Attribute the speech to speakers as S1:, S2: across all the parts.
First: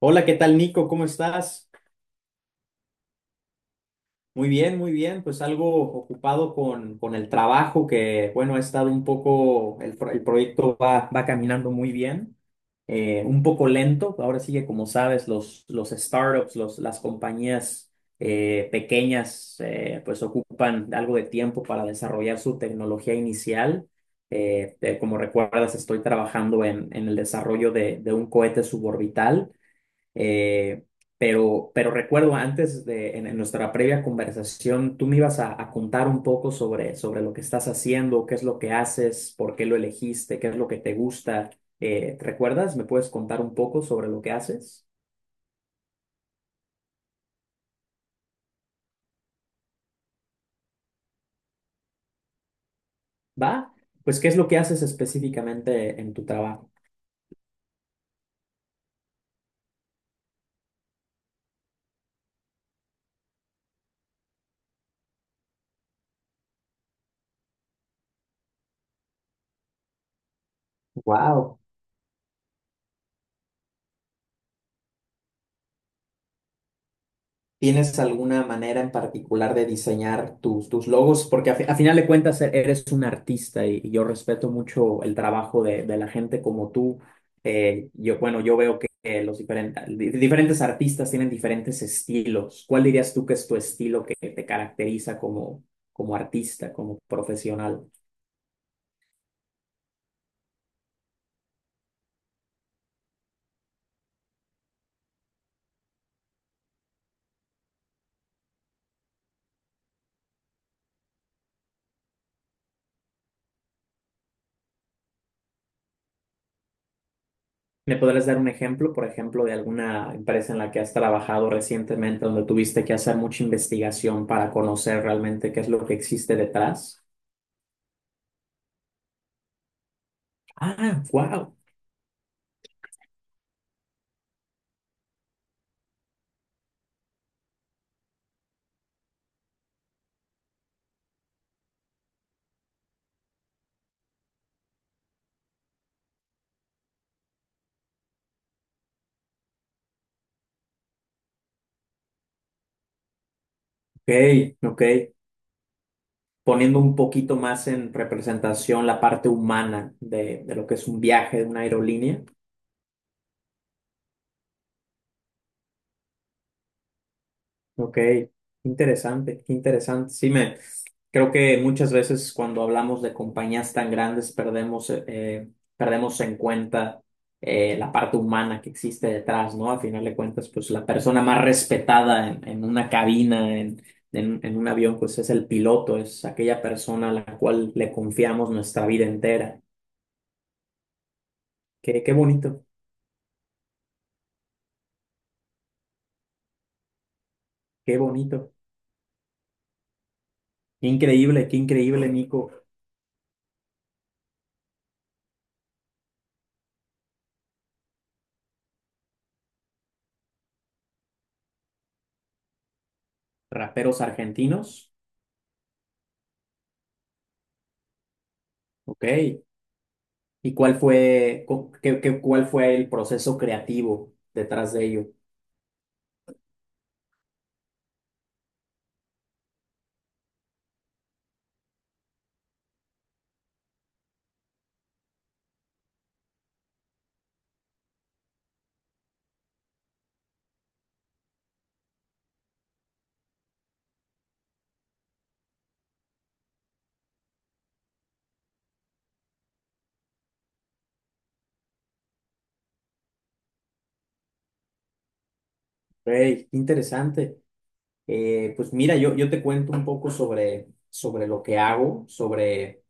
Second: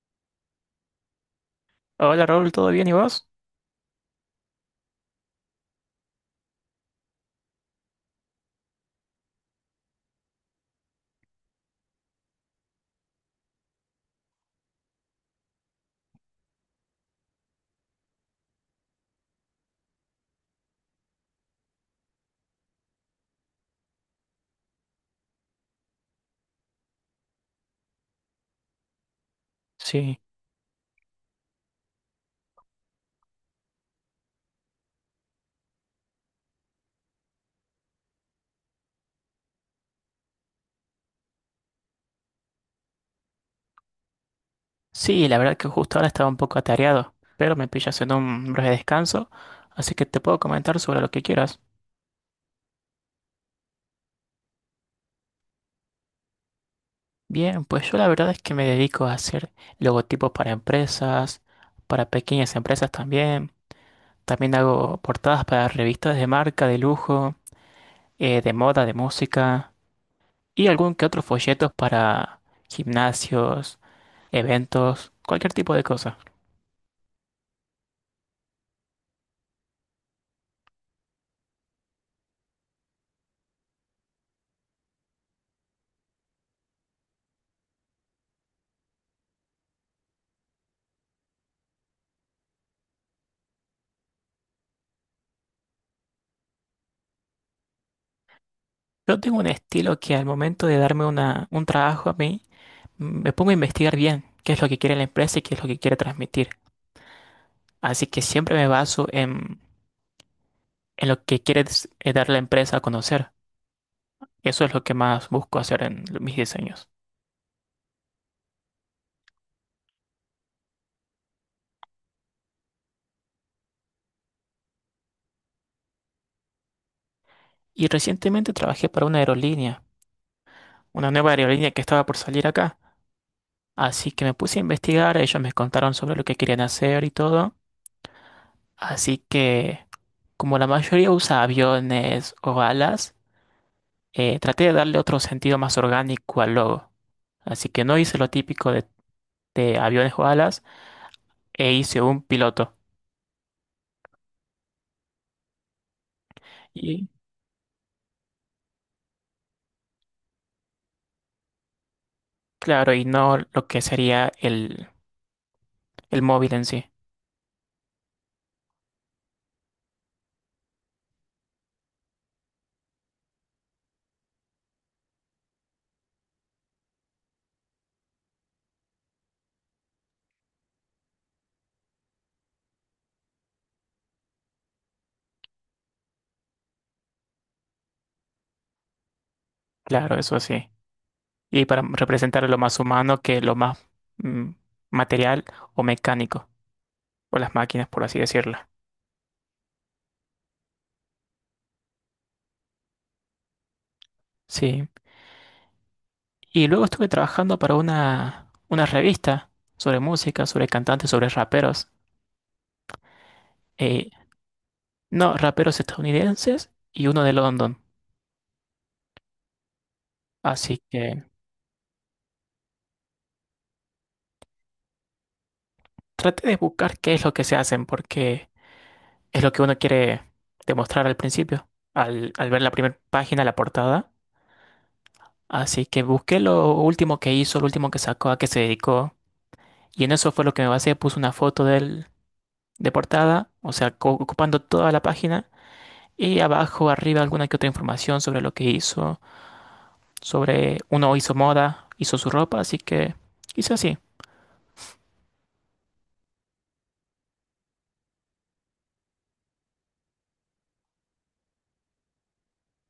S1: Hola, ¿qué tal, Nico? ¿Cómo estás?
S2: Hola Raúl, ¿todo bien y vos?
S1: Muy bien, muy bien. Pues algo ocupado con el trabajo que, bueno, ha estado un poco, el proyecto va caminando muy bien, un poco lento. Ahora sí que, como sabes, los startups, las compañías pequeñas, pues ocupan algo de tiempo para desarrollar su tecnología inicial. Como recuerdas, estoy trabajando en el desarrollo de un cohete suborbital.
S2: Sí,
S1: Eh, pero recuerdo antes de en nuestra previa conversación, tú me ibas a contar un poco sobre lo que estás haciendo, qué es lo que haces, por qué lo elegiste, qué es lo que te gusta. ¿Recuerdas? ¿Me puedes contar un poco sobre lo que haces?
S2: sí, la verdad que justo ahora estaba un poco atareado, pero me pillas en un breve descanso, así que te puedo comentar sobre lo que quieras.
S1: ¿Va? Pues, ¿qué es lo que haces específicamente en tu trabajo?
S2: Bien, pues yo la verdad es que me dedico a hacer logotipos para empresas, para pequeñas empresas también. También hago portadas para revistas de marca, de lujo, de moda, de música y algún que otro
S1: Wow.
S2: folletos para gimnasios, eventos, cualquier tipo de cosa.
S1: ¿Tienes alguna manera en particular de diseñar tus logos? Porque a final de cuentas eres un artista y yo respeto mucho el trabajo de la gente como tú. Yo, bueno, yo veo que los diferentes, diferentes artistas tienen diferentes estilos. ¿Cuál dirías tú que es tu estilo que te caracteriza como artista, como profesional?
S2: Yo tengo un estilo que al momento de darme una, un trabajo a mí, me pongo a investigar bien qué es lo que quiere la empresa y qué es lo que quiere transmitir. Así que siempre me baso en lo que quiere dar la empresa a conocer. Eso es lo que más busco hacer en lo- mis diseños.
S1: ¿Me podrías dar un ejemplo, por ejemplo, de alguna empresa en la que has trabajado recientemente donde tuviste que hacer mucha investigación para conocer realmente qué es lo que existe detrás?
S2: Y recientemente trabajé para una aerolínea,
S1: Ah,
S2: una nueva
S1: wow.
S2: aerolínea que estaba por salir acá. Así que me puse a investigar, ellos me contaron sobre lo que querían hacer y todo. Así que, como la mayoría usa aviones o alas, traté de darle otro sentido más orgánico al logo. Así que no hice lo típico de aviones o alas e hice un piloto.
S1: Ok, ok. Poniendo un
S2: Y
S1: poquito más en representación la parte humana de lo que es un viaje de una aerolínea.
S2: claro, y no lo que sería el móvil en sí.
S1: Ok, interesante, qué interesante. Sí, me creo que muchas veces cuando hablamos de compañías tan grandes perdemos en cuenta la parte humana que existe detrás, ¿no? A final de cuentas, pues la persona más respetada en una cabina, en un avión, pues es el piloto, es aquella persona a la cual le confiamos nuestra vida entera.
S2: Claro, eso sí. Y para
S1: Qué
S2: representar lo
S1: bonito,
S2: más humano que lo más mm, material o mecánico, o las máquinas,
S1: qué
S2: por así
S1: bonito,
S2: decirlo.
S1: qué increíble, qué increíble, Nico.
S2: Sí. Y luego estuve trabajando para una revista sobre música, sobre cantantes, sobre raperos.
S1: Raperos
S2: Eh,
S1: argentinos,
S2: no, raperos estadounidenses y uno de London.
S1: ok. ¿Y cuál
S2: Así que
S1: fue, cu- qué- qué- cuál fue el proceso creativo detrás de ello?
S2: traté de buscar qué es lo que se hacen, porque es lo que uno quiere demostrar al principio, al, al ver la primera página, la portada. Así que busqué lo último que hizo, lo último que sacó, a qué se dedicó. Y en eso fue lo que me basé. Puse una foto de él de portada, o sea, co- ocupando toda la página. Y abajo, arriba, alguna que otra información sobre lo que hizo. Sobre uno hizo moda, hizo su ropa, así que hice así.
S1: Hey, qué interesante. Pues mira, yo te cuento un poco sobre lo que hago. Sobre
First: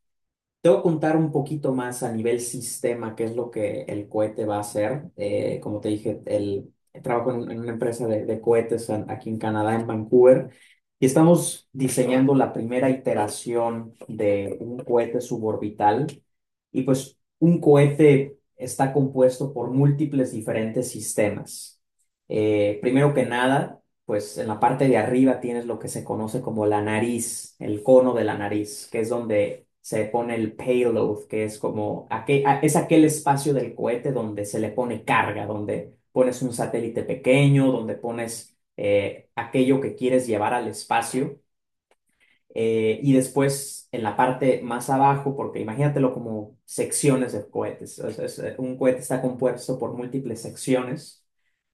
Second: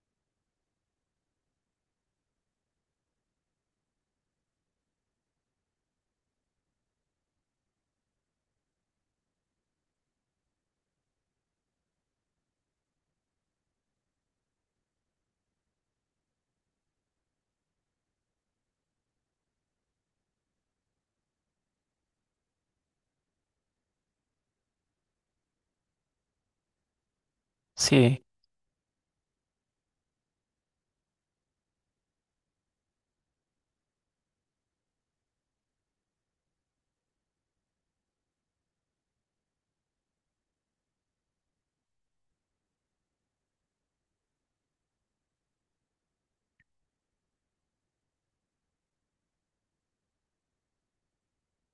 S1: Te voy a contar un poquito más a nivel sistema, qué es lo que el cohete va a hacer. Como te dije, trabajo en una empresa de cohetes aquí en Canadá, en Vancouver, y estamos diseñando la primera iteración de un cohete suborbital. Y pues un cohete está compuesto por múltiples diferentes sistemas. Primero que nada, pues en la parte de arriba tienes lo que se conoce como la nariz, el cono
S2: Sí.
S1: de la nariz, que es donde se pone el payload, que es como es aquel espacio del cohete donde se le pone carga, donde pones un satélite pequeño, donde pones aquello que quieres llevar al espacio. Y después en la parte más abajo, porque imagínatelo como secciones de cohetes. O sea, un cohete está compuesto por múltiples secciones.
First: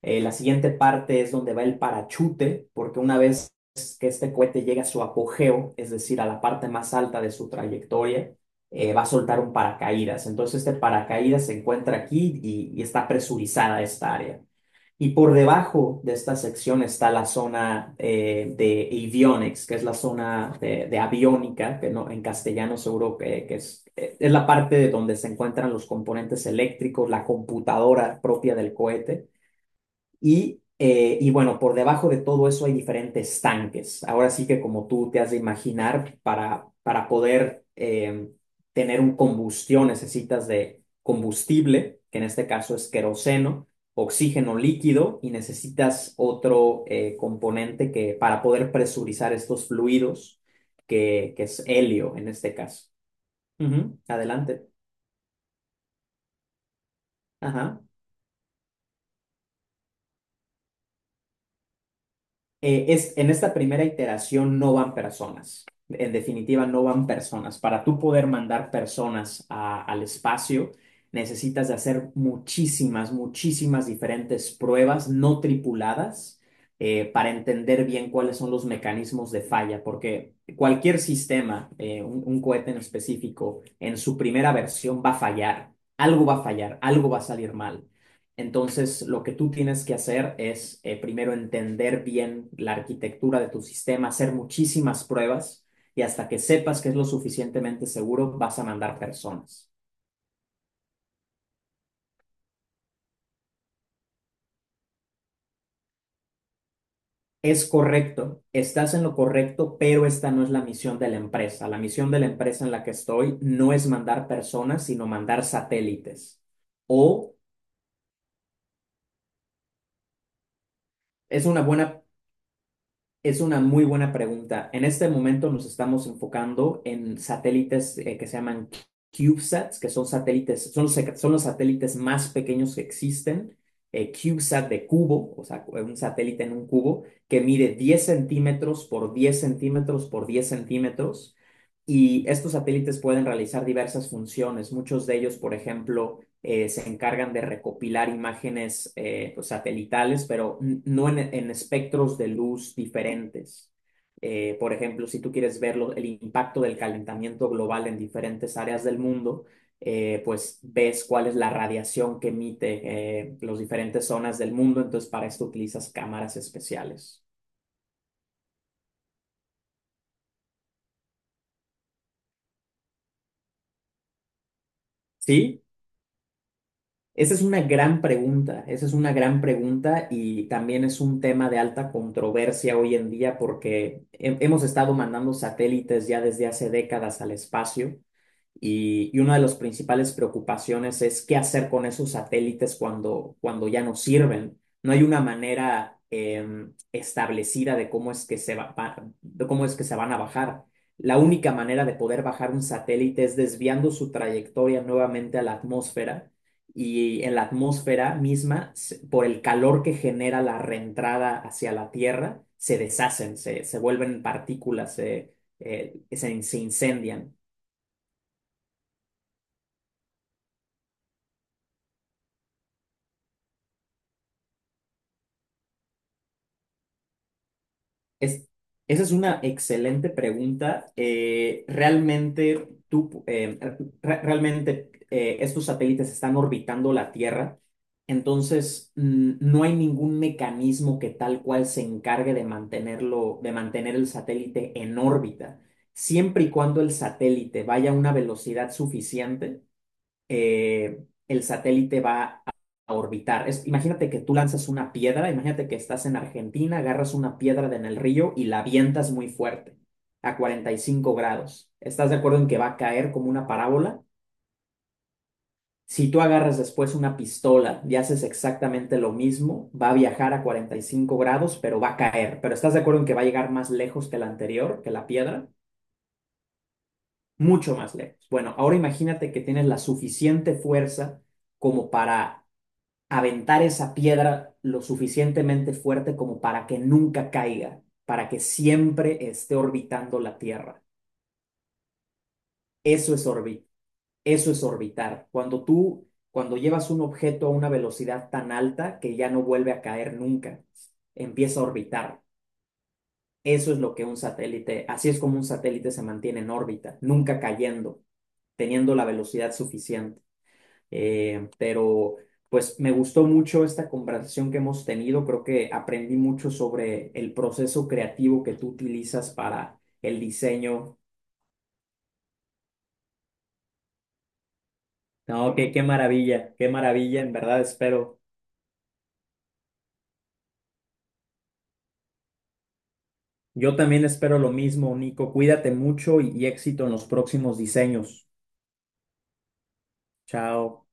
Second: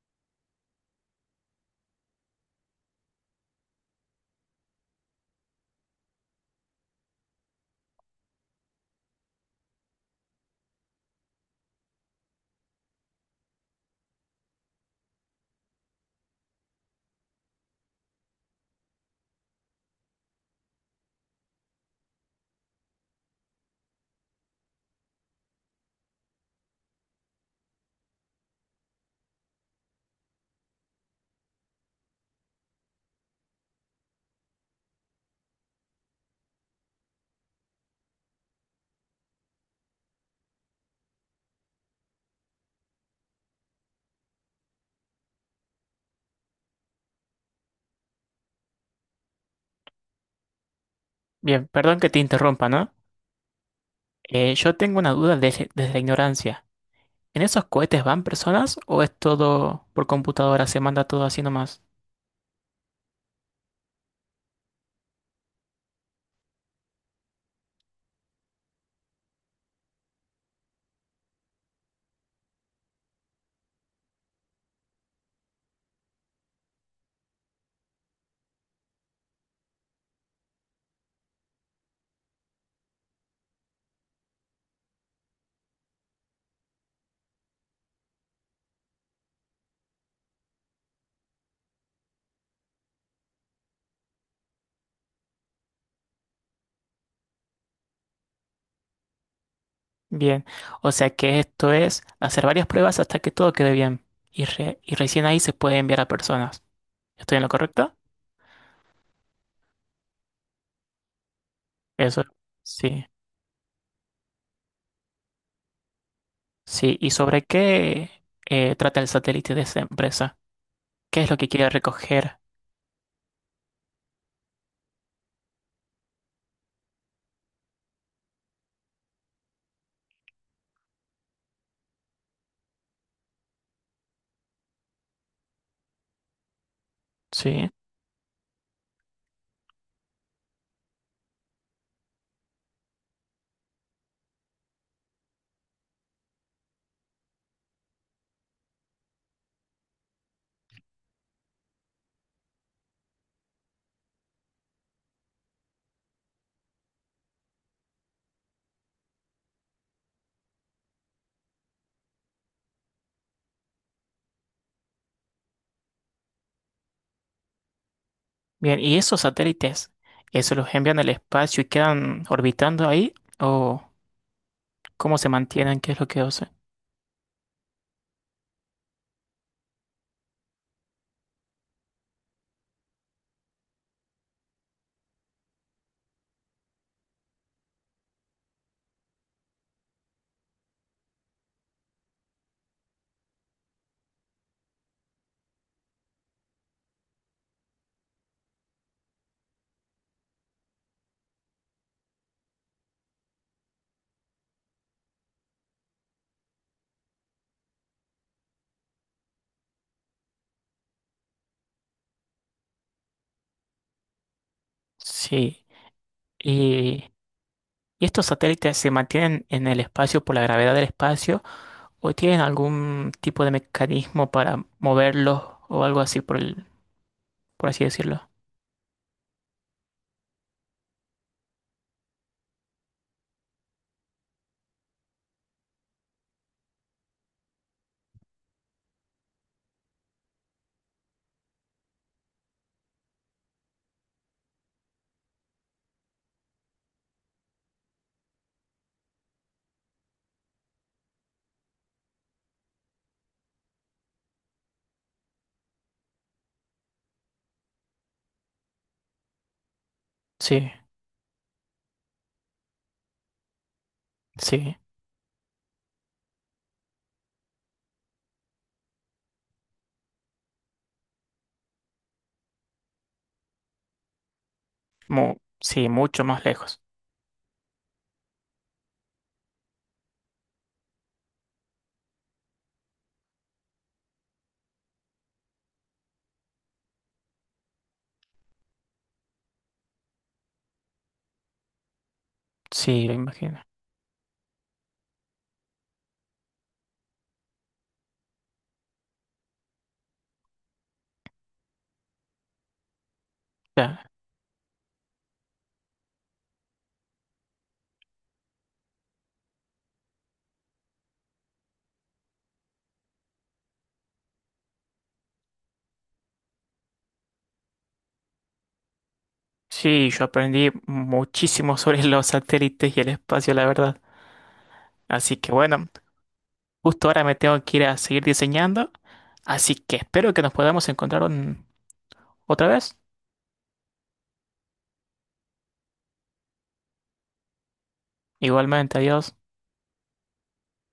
S1: La siguiente parte es donde va el parachute, porque una vez que este cohete llega a su apogeo, es decir, a la parte más alta de su trayectoria, va a soltar un paracaídas. Entonces este paracaídas se encuentra aquí y está presurizada esta área. Y por debajo de esta sección está la zona de avionics, que es la zona de aviónica, que no, en castellano seguro que es la parte de donde se encuentran los componentes eléctricos, la computadora propia del cohete. Y bueno, por debajo de todo eso hay diferentes tanques. Ahora sí que como tú te has de imaginar, para poder tener un combustión necesitas de combustible, que en este caso es queroseno, oxígeno líquido y necesitas otro componente que para poder presurizar estos fluidos, que es
S2: Bien, perdón que
S1: helio
S2: te
S1: en este
S2: interrumpa,
S1: caso.
S2: ¿no?
S1: Ujú, adelante.
S2: Yo tengo una duda desde la ignorancia. ¿En esos
S1: Ajá.
S2: cohetes van personas o es todo por computadora? Se manda todo así nomás.
S1: En esta primera iteración no van personas. En definitiva, no van personas. Para tú poder mandar personas al espacio, necesitas de hacer muchísimas, muchísimas diferentes pruebas no tripuladas para entender bien cuáles son los mecanismos de falla, porque cualquier sistema, un cohete en específico, en su primera versión va a fallar. Algo va a fallar, algo va a salir mal. Entonces, lo que tú tienes que hacer es primero entender bien la arquitectura de tu sistema, hacer muchísimas pruebas y hasta que sepas que es lo suficientemente seguro, vas a mandar personas.
S2: Bien, o sea que esto es hacer varias pruebas hasta que todo quede bien. Y, y recién ahí se puede enviar a personas. ¿Estoy en lo
S1: Es
S2: correcto?
S1: correcto, estás en lo correcto, pero esta no es la misión de la empresa. La misión de
S2: Eso.
S1: la empresa en la que
S2: Sí,
S1: estoy no es mandar personas, sino mandar satélites.
S2: sí. ¿Y
S1: O
S2: sobre qué trata el satélite de esa empresa? ¿Qué es lo
S1: es
S2: que
S1: una
S2: quiere
S1: buena
S2: recoger?
S1: Es una muy buena pregunta. En este momento nos estamos enfocando en satélites que se llaman CubeSats, que son satélites, son los satélites más pequeños que existen. CubeSat de cubo, o sea, un satélite en un cubo que mide
S2: Sí.
S1: 10 cm por 10 cm por 10 centímetros. Y estos satélites pueden realizar diversas funciones. Muchos de ellos, por ejemplo, se encargan de recopilar imágenes pues, satelitales, pero no en espectros de luz diferentes. Por ejemplo, si tú quieres ver el impacto del calentamiento global en diferentes áreas del mundo, pues ves cuál es la radiación que emite las diferentes zonas del mundo, entonces para esto utilizas cámaras especiales.
S2: Bien, ¿y esos satélites, eso los envían al espacio y quedan orbitando ahí? ¿O cómo se
S1: ¿Sí?
S2: mantienen? ¿Qué es lo que hacen?
S1: Esa es una gran pregunta, esa es una gran pregunta y también es un tema de alta controversia hoy en día porque hemos estado mandando satélites ya desde hace décadas al espacio y una de las principales preocupaciones es qué hacer con esos satélites cuando ya no sirven. No hay una manera establecida de cómo es que se van a bajar. La única manera de poder bajar un satélite es desviando su trayectoria nuevamente a la atmósfera y en la atmósfera misma, por el calor que genera la reentrada hacia la Tierra, se deshacen, se vuelven partículas, se,
S2: Sí.
S1: eh, se, se
S2: Y
S1: incendian.
S2: ¿y estos satélites se mantienen en el espacio por la gravedad del espacio o tienen algún tipo de mecanismo para moverlos o algo así por por así decirlo?
S1: Es, esa es una excelente pregunta. Realmente estos satélites están orbitando la Tierra, entonces no hay ningún mecanismo que tal cual se encargue de mantenerlo, de mantener el satélite en órbita. Siempre y cuando el satélite vaya a una velocidad suficiente, el satélite va a orbitar. Imagínate que tú lanzas una piedra, imagínate que estás en Argentina, agarras una piedra de en el río y la avientas muy fuerte, a
S2: Sí,
S1: 45 grados. ¿Estás de acuerdo en que va a caer como una parábola?
S2: sí,
S1: Si tú agarras después una pistola y haces exactamente lo mismo, va a viajar a 45 grados, pero va a caer. Pero ¿estás de acuerdo en que va a llegar más lejos que la anterior, que la
S2: mu-
S1: piedra?
S2: sí, mucho más lejos.
S1: Mucho más lejos. Bueno, ahora imagínate que tienes la suficiente fuerza como para aventar esa piedra lo suficientemente fuerte como para que nunca caiga, para que siempre esté orbitando la Tierra.
S2: Sí, me
S1: Eso es
S2: imagino.
S1: orbi- eso es orbitar. Cuando llevas un objeto a una velocidad tan alta que ya no vuelve a caer nunca, empieza a orbitar. Eso es lo que
S2: Claro.
S1: un satélite, así es como un satélite se mantiene en órbita, nunca cayendo, teniendo la velocidad suficiente. Pero pues me gustó mucho esta conversación que hemos tenido. Creo que aprendí mucho sobre el proceso creativo que tú utilizas para
S2: Sí,
S1: el
S2: yo aprendí
S1: diseño.
S2: muchísimo sobre los satélites y el espacio, la verdad. Así que
S1: No, qué
S2: bueno,
S1: maravilla, qué
S2: justo
S1: maravilla,
S2: ahora
S1: en
S2: me
S1: verdad
S2: tengo que ir a
S1: espero.
S2: seguir diseñando, así que espero que nos podamos encontrar otra vez.
S1: Yo también espero lo mismo, Nico. Cuídate mucho y éxito en los próximos diseños.
S2: Igualmente, adiós.
S1: Chao.